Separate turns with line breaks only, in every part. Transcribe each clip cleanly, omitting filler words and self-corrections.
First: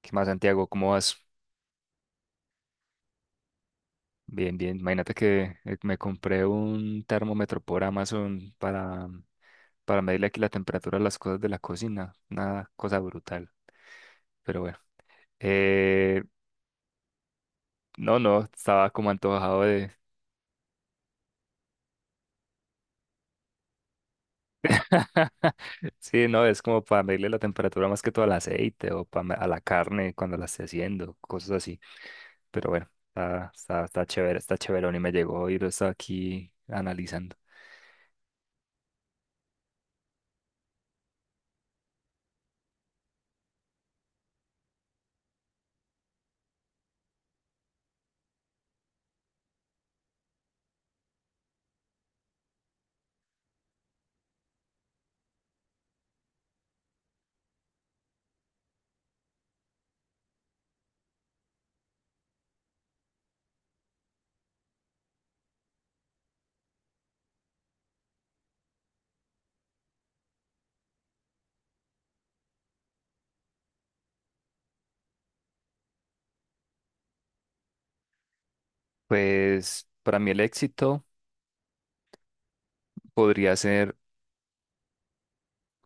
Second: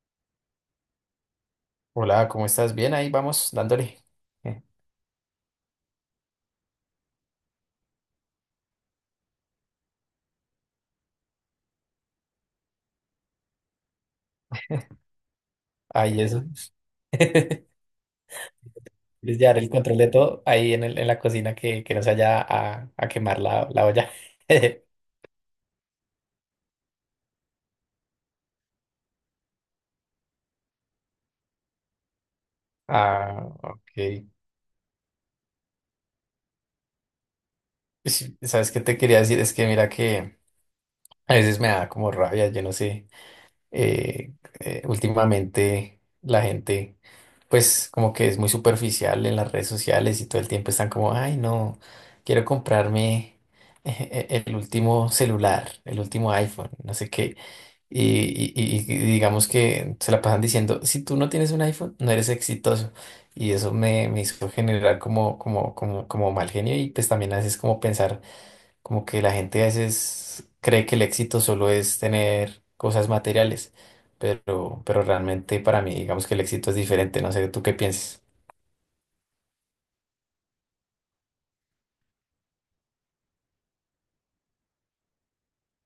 ¿Qué más, Santiago? ¿Cómo vas?
Hola, ¿cómo estás? Bien, ahí vamos dándole.
Bien,
Eh,
bien. Imagínate que me compré un termómetro por Amazon para medirle aquí la temperatura a las cosas de la cocina. Una cosa brutal. Pero bueno.
Ahí
Eh,
eso. Es
no, no, estaba como
llevar
antojado
el
de...
control de todo ahí en la cocina que no se vaya a quemar la olla.
Sí, no, es como para medirle la temperatura más que todo al aceite o para, a la carne cuando la esté haciendo, cosas así. Pero bueno,
Ah,
está
ok.
chévere, está chéverón y me llegó y lo estaba aquí analizando.
Sí, ¿sabes qué te quería decir? Es que mira que a veces me da como rabia, yo no sé. eh, Últimamente la gente pues como que es muy superficial en las redes sociales y todo el tiempo están como, ay, no, quiero comprarme, el último celular, el último iPhone, no sé qué. Y digamos que se la pasan diciendo, si tú no tienes un iPhone, no eres exitoso. Y eso me hizo generar como mal genio, y pues también a veces como pensar. Como que la gente a veces cree que el éxito solo es tener cosas materiales, pero realmente para mí, digamos que el éxito es diferente. No sé, ¿tú qué piensas?
Pues para mí el éxito podría ser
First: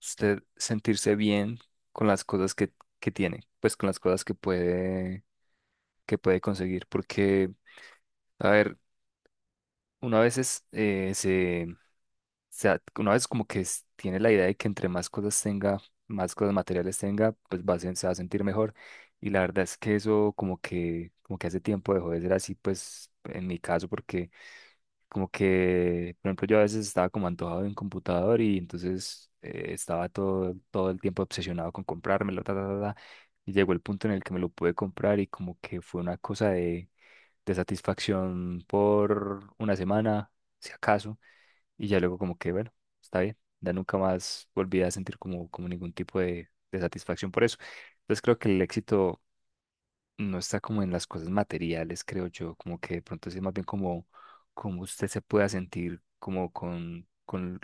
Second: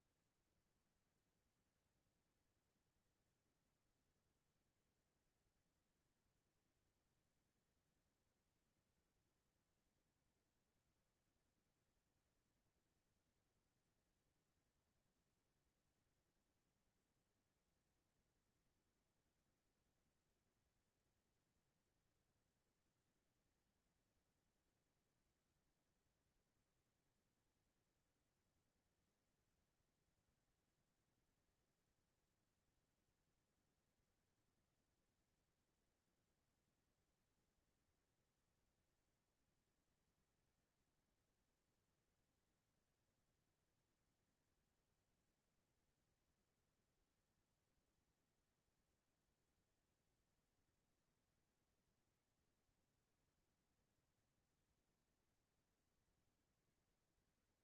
usted sentirse bien con las cosas que tiene, pues con las cosas que puede conseguir. Porque, a ver, una vez es, una vez como que tiene la idea de que entre más cosas tenga, más cosas materiales tenga, pues va a, se va a sentir mejor. Y la verdad es que eso como que hace tiempo dejó de ser así, pues en mi caso, porque como que, por ejemplo, yo a veces estaba como antojado de un computador y entonces estaba todo el tiempo obsesionado con comprármelo, ta, ta, ta, ta. Y llegó el punto en el que me lo pude comprar y como que fue una cosa de satisfacción por una semana, si acaso. Y ya luego como que, bueno, está bien. Ya nunca más volví a sentir como, como ningún tipo de satisfacción por eso. Entonces creo que el éxito no está como en las cosas materiales, creo yo, como que de pronto sí es más bien como, como usted se pueda sentir como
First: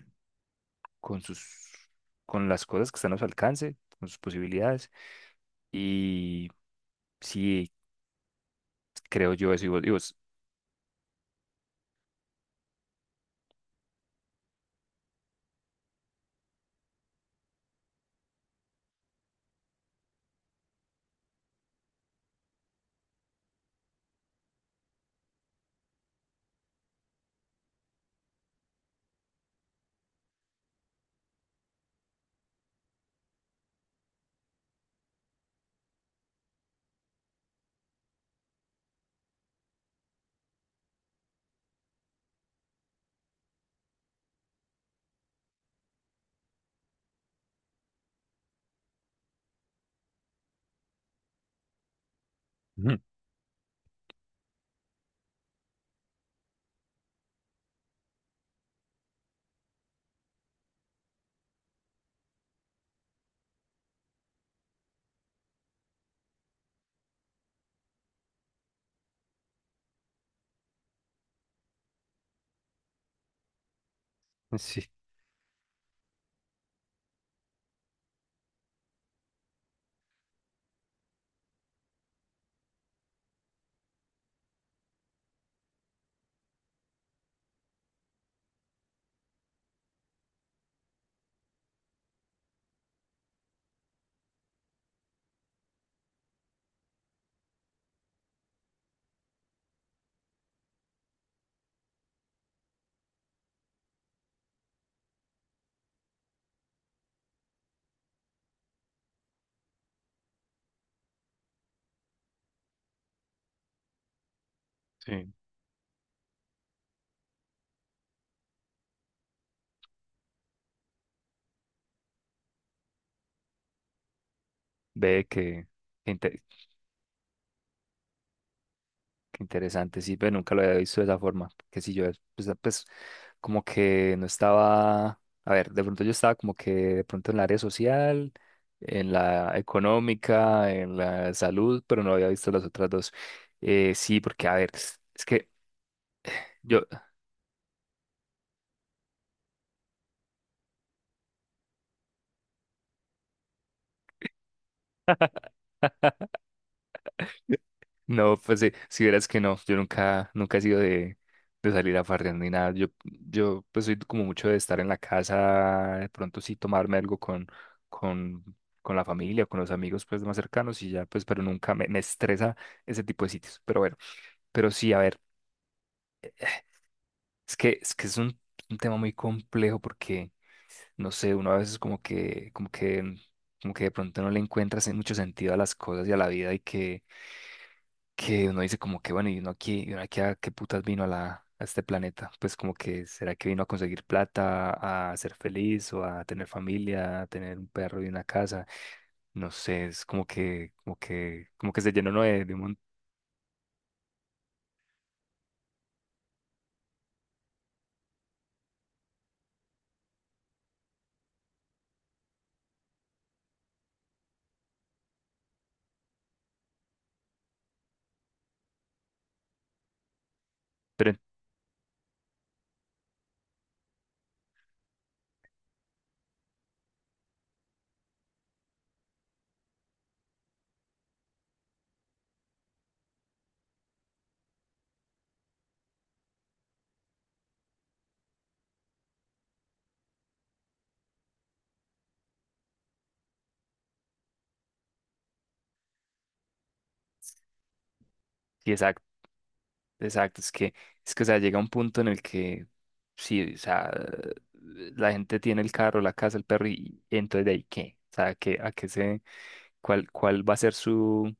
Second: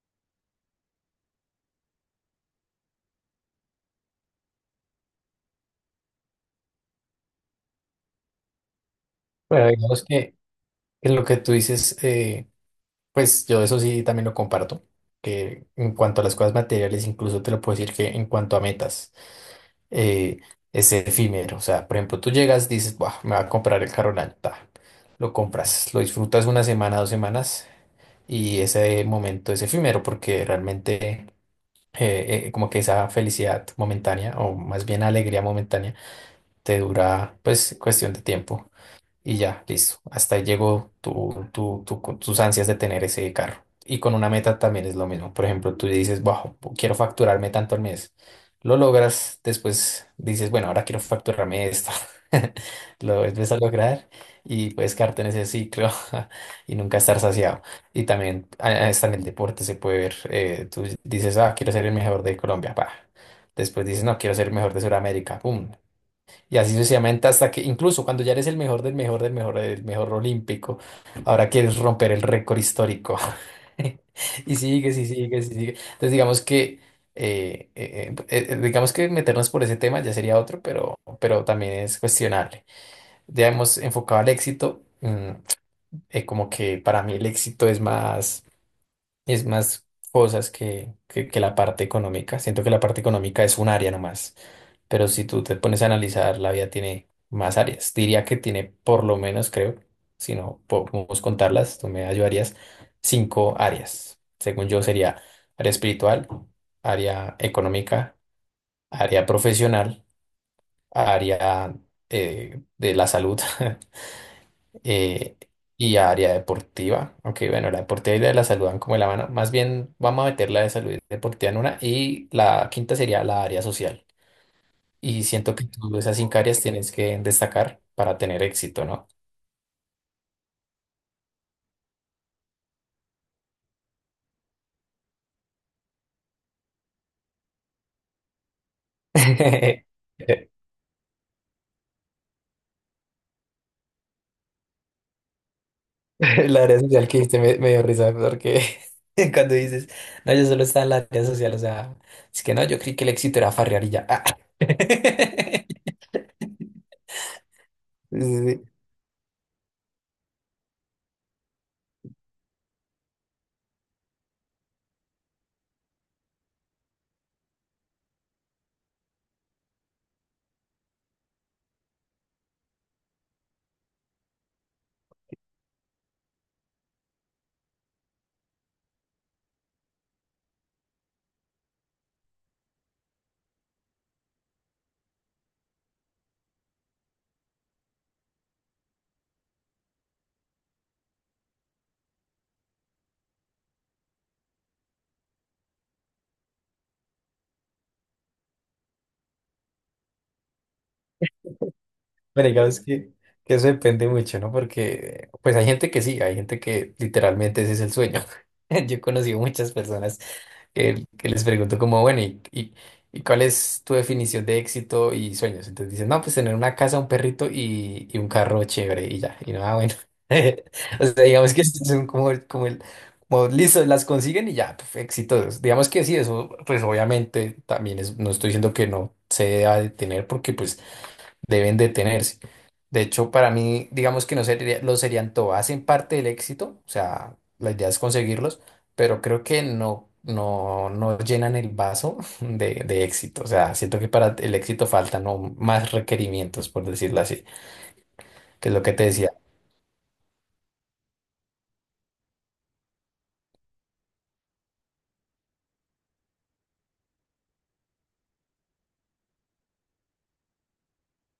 con sus, con las cosas que están a su alcance, con sus posibilidades. Y sí, creo yo eso. Y
Bueno,
vos, y
digamos
vos,
que en lo que tú dices, pues yo eso sí también lo comparto, que en cuanto a las cosas materiales, incluso te lo puedo decir que en cuanto a metas, eh, es efímero. O sea, por ejemplo, tú llegas, dices, "Buah, me va a comprar el carro del año", ta, lo compras, lo disfrutas una semana, dos semanas, y ese momento es efímero porque realmente como que esa felicidad momentánea, o más bien alegría momentánea, te dura pues cuestión de tiempo. Y ya, listo. Hasta ahí llegó con tus ansias de tener ese carro. Y con una meta también es lo mismo. Por ejemplo, tú dices, wow, quiero facturarme tanto al mes. Lo logras, después dices, bueno, ahora quiero facturarme esto.
ujú.
Lo vuelves a lograr y puedes quedarte en ese ciclo y nunca estar saciado. Y también hasta en el deporte se puede ver. Tú dices, ah, quiero ser el mejor de Colombia. Pa. Después dices, no, quiero ser el mejor de Sudamérica. Pum. Y así sucesivamente, hasta que incluso cuando ya eres el mejor del mejor del mejor del mejor olímpico, ahora quieres romper el récord histórico. Y sigue
Sí,
y sigue y sigue. Entonces digamos que meternos por ese tema ya sería otro, pero también es cuestionable. Ya hemos enfocado al éxito. Como que para mí el éxito es más, es más cosas que la parte económica. Siento que la parte económica es un área nomás, pero si tú te pones a analizar, la vida tiene más áreas. Diría que tiene por lo menos, creo, si no podemos contarlas, tú me ayudarías, 5 áreas. Según yo sería área espiritual, área económica, área profesional, área de la salud,
sí.
eh, y área deportiva. Aunque bueno, la deportiva y la de la salud van como de la mano. Más bien vamos a meter la de salud y deportiva en una, y la quinta sería la área social. Y
Ve
siento que
que,
tú esas cinco
inte-
áreas tienes que destacar para tener éxito, ¿no?
qué interesante, sí, pero nunca lo había visto de esa forma. Que si yo, pues, pues, como que no estaba, a ver, de pronto yo estaba como que de pronto en la área social, en la económica, en la salud, pero no había visto las otras dos. Sí, porque, a ver, es que
La área
yo,
social que dijiste me, me dio risa, porque cuando dices, no, yo solo estaba en la área social, o sea, es que no, yo creí que el éxito era farrear y ya. Ah. Sí,
no,
sí,
pues
sí.
si verás que no, yo nunca, nunca he sido de salir a farrear ni nada. Yo pues soy como mucho de estar en la casa, de pronto sí tomarme algo con, con la familia, con los amigos pues más cercanos y ya, pues, pero nunca me, me estresa ese tipo de sitios. Pero bueno, pero sí, a ver, es que es un tema muy complejo porque, no sé, uno a veces como que, como que, como que de pronto no le encuentras mucho sentido a las cosas y a la vida y que uno dice como que bueno, y uno aquí a qué putas vino a la, a este planeta, pues como que será que vino a conseguir plata, a ser feliz o a tener familia, a tener un perro y una casa, no sé, es como que, como que, como que se llenó uno
Bueno,
de un
digamos
montón,
que eso depende mucho, ¿no? Porque pues hay gente que sí, hay gente que literalmente ese es el sueño. Yo he conocido muchas personas que les pregunto como, bueno, ¿ y cuál es tu definición de éxito y sueños? Entonces dicen, no, pues tener una casa, un perrito y un carro chévere y ya. Y no, ah, bueno. O
pero.
sea, digamos que son como, como como listo, las consiguen y ya, puf, exitosos. Digamos que sí, eso pues obviamente también es, no estoy diciendo que no se deba de tener, porque pues deben detenerse, de hecho, para mí, digamos que no sería, lo serían todo. Hacen parte del éxito, o sea, la idea es conseguirlos, pero creo que no llenan el vaso de éxito. O sea, siento que para el éxito faltan no más requerimientos, por decirlo así, que es lo que te decía.
Exacto, es que, o sea, llega un punto en el que, sí, o sea, la gente tiene el carro, la casa, el perro, y entonces de ahí qué, o sea, qué cuál, cuál va a ser su,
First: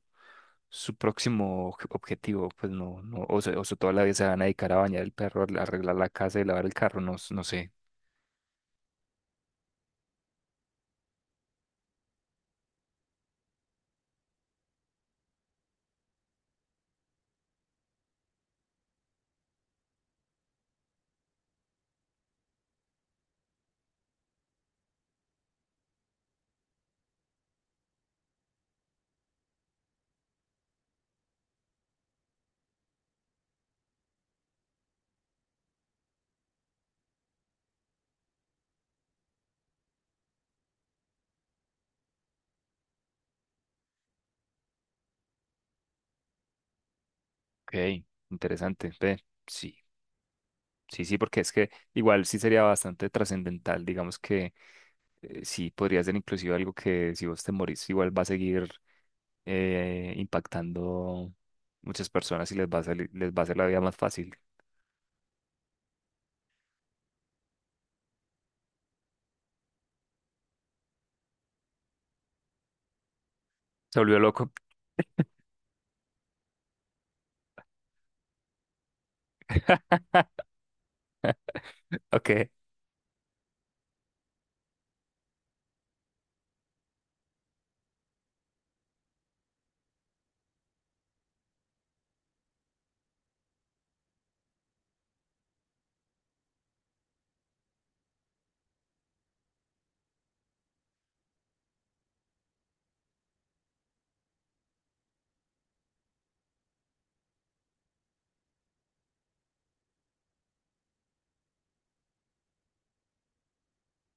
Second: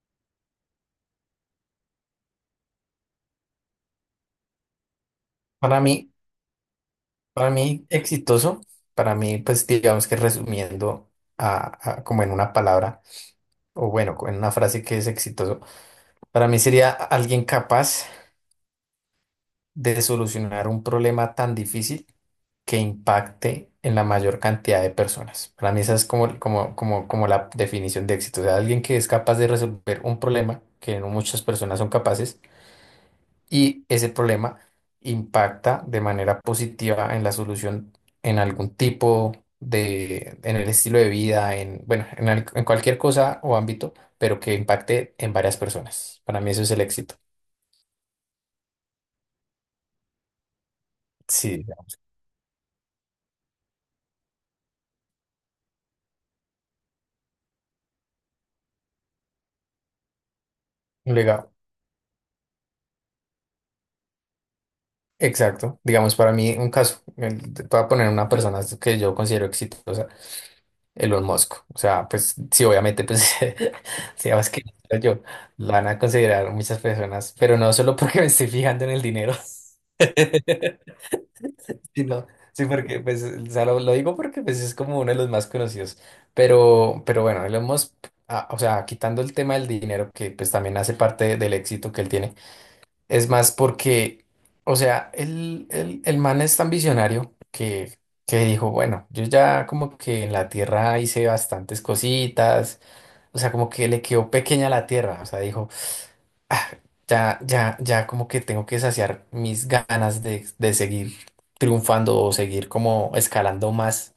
su próximo objetivo, pues no, no, o sea, toda la vida se van a dedicar a bañar el perro, a
Para
arreglar la
mí,
casa y lavar el carro, no, no sé.
exitoso, para mí, pues digamos que resumiendo como en una palabra, o bueno, en una frase, que es exitoso, para mí sería alguien capaz de solucionar un problema tan difícil que impacte en la mayor cantidad de personas. Para mí esa es como la definición de éxito. O sea, alguien que es capaz de resolver un problema que no muchas personas son capaces, y ese problema impacta de manera positiva en la solución, en algún tipo de, en el estilo de vida, en, bueno, en, en cualquier cosa o ámbito, pero que impacte en varias personas. Para mí eso es el éxito.
Ok, interesante, ve, sí. Sí, sí, porque es
Sí,
que igual sí sería bastante trascendental, digamos que sí podría ser inclusive algo que si vos te morís igual va a seguir
un
impactando
legado.
muchas personas y les va a hacer la vida más fácil.
Exacto. Digamos, para mí, un caso, te voy a poner una persona que yo considero exitosa, Elon Musk. O sea, pues sí, obviamente, pues,
Se volvió
digamos
loco.
que yo, lo van a considerar muchas personas, pero no solo porque me estoy fijando en el dinero, sino,
Ok.
sí, porque, pues, o sea, lo digo porque, pues, es como uno de los más conocidos. Pero bueno, Elon Musk, ah, o sea, quitando el tema del dinero, que, pues, también hace parte del éxito que él tiene. Es más porque, o sea, el man es tan visionario que dijo, bueno, yo ya como que en la Tierra hice bastantes cositas, o sea, como que le quedó pequeña la Tierra, o sea, dijo, "Ah, ya como que tengo que saciar mis ganas de seguir triunfando, o seguir como escalando más.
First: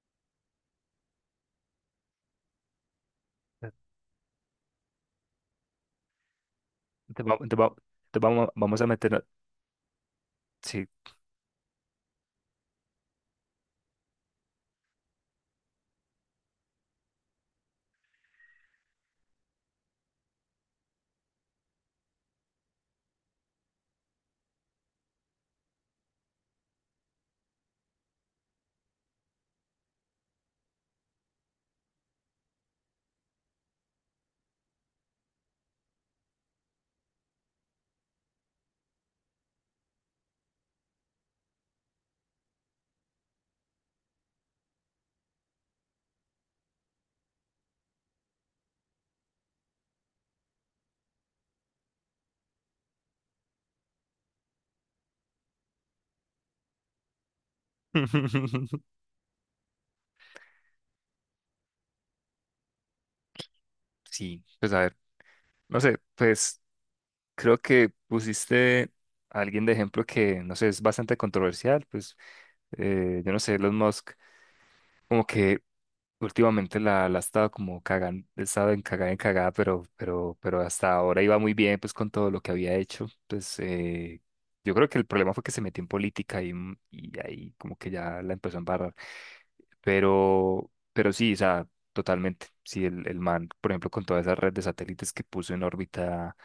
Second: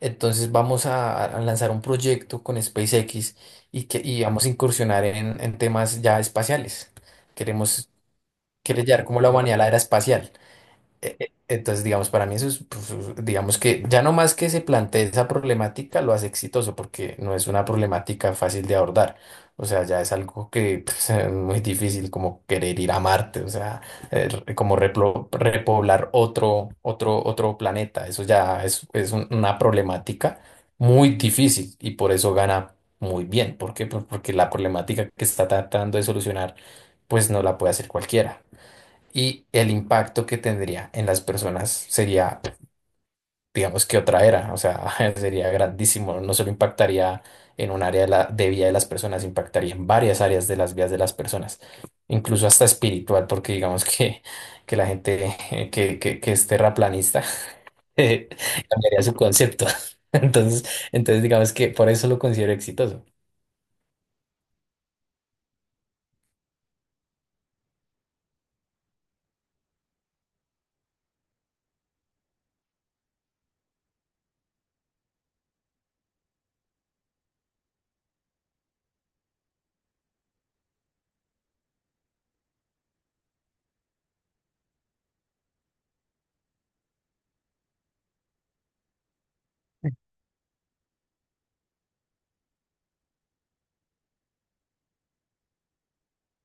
Entonces vamos a lanzar un proyecto con SpaceX y vamos a incursionar en temas ya espaciales.
Te va- te va-
Queremos
te vamos, vamos
Quiere
a
llevar como
meter.
la humanidad a la era espacial.
Sí.
Entonces, digamos, para mí eso es, pues, digamos que ya no más que se plantee esa problemática, lo hace exitoso, porque no es una problemática fácil de abordar. O sea, ya es algo que pues, es muy difícil, como querer ir a Marte, o sea, como repoblar otro planeta. Eso ya es una problemática muy difícil, y por eso gana muy bien. ¿Por qué? Pues porque la problemática que está tratando de solucionar pues no la puede hacer cualquiera, y el impacto que tendría en las personas sería, digamos que otra era, o sea, sería grandísimo, no solo impactaría en un área de vida de las personas, impactaría en varias áreas de las vidas de las personas, incluso hasta espiritual, porque digamos que la gente que es terraplanista, eh, cambiaría su concepto. Entonces, entonces, digamos que por eso lo considero exitoso.
Sí, pues a ver. No sé, pues creo que pusiste a alguien de ejemplo que, no sé, es bastante controversial. Pues yo no sé, Elon Musk, como que últimamente la, la ha estado como cagando, estado en cagada, pero hasta ahora iba muy bien pues con todo lo que había hecho. Pues yo creo que el problema fue que se metió en política y, y ahí como que ya la empezó a embarrar. Pero sí, o sea, totalmente. Sí, el man, por ejemplo, con toda esa red de satélites que puso en órbita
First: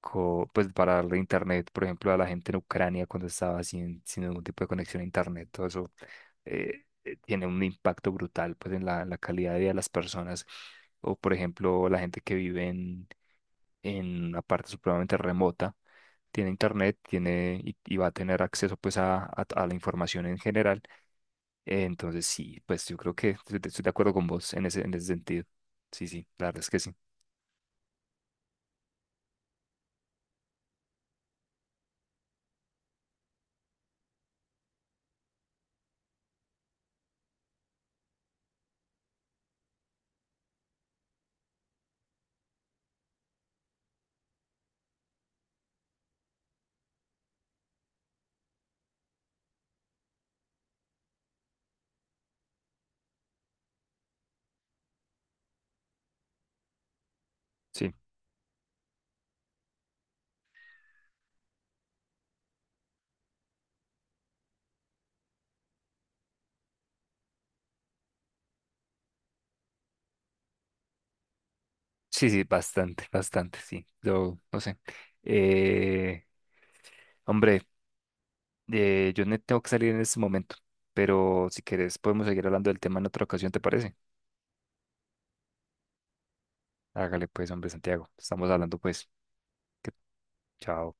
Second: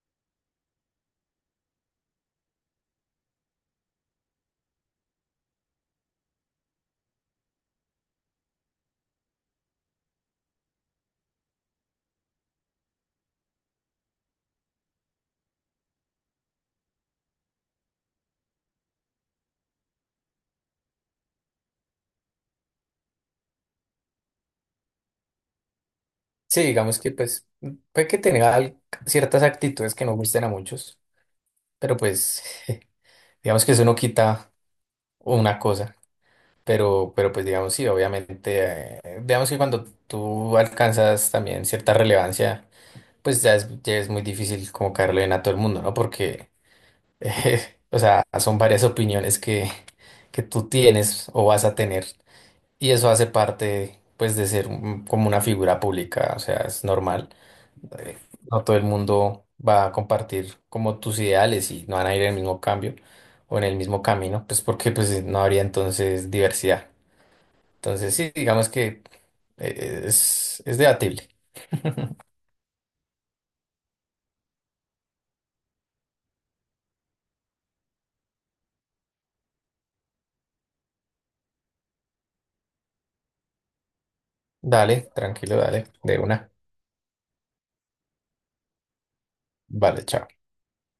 pues para darle internet, por ejemplo, a la gente en Ucrania cuando estaba sin, sin ningún tipo de conexión a internet, todo eso tiene un impacto brutal pues en la, la calidad de vida de las personas. O por ejemplo, la gente que vive en una parte supremamente remota, tiene internet, tiene y va a tener acceso pues a, a la información en general. Entonces sí, pues yo creo que estoy de acuerdo con vos en ese sentido. Sí, sí, la verdad
Sí,
es que sí.
digamos que pues puede que tenga ciertas actitudes que no gusten a muchos, pero pues... Digamos que eso no quita una cosa, pero pues digamos sí, obviamente, digamos que cuando tú alcanzas también cierta relevancia, pues ya es muy difícil como caerle bien a todo el mundo, ¿no? Porque, o sea, son varias opiniones que tú tienes o vas a tener, y eso hace parte, pues, de ser como una figura pública, o sea, es normal.
Sí,
eh, no todo el mundo va a compartir como tus ideales, y no van a ir en el mismo cambio o en el mismo camino, pues porque pues no habría entonces diversidad. Entonces sí, digamos que es debatible.
sí, sí, bastante, bastante, sí. Yo no sé. Eh, hombre. Yo no tengo que salir en este momento, pero si querés podemos seguir hablando del tema en otra ocasión, ¿te parece?
Dale, tranquilo, dale, de una.
Hágale pues, hombre Santiago. Estamos hablando pues. Que-
Vale, chao.
chao.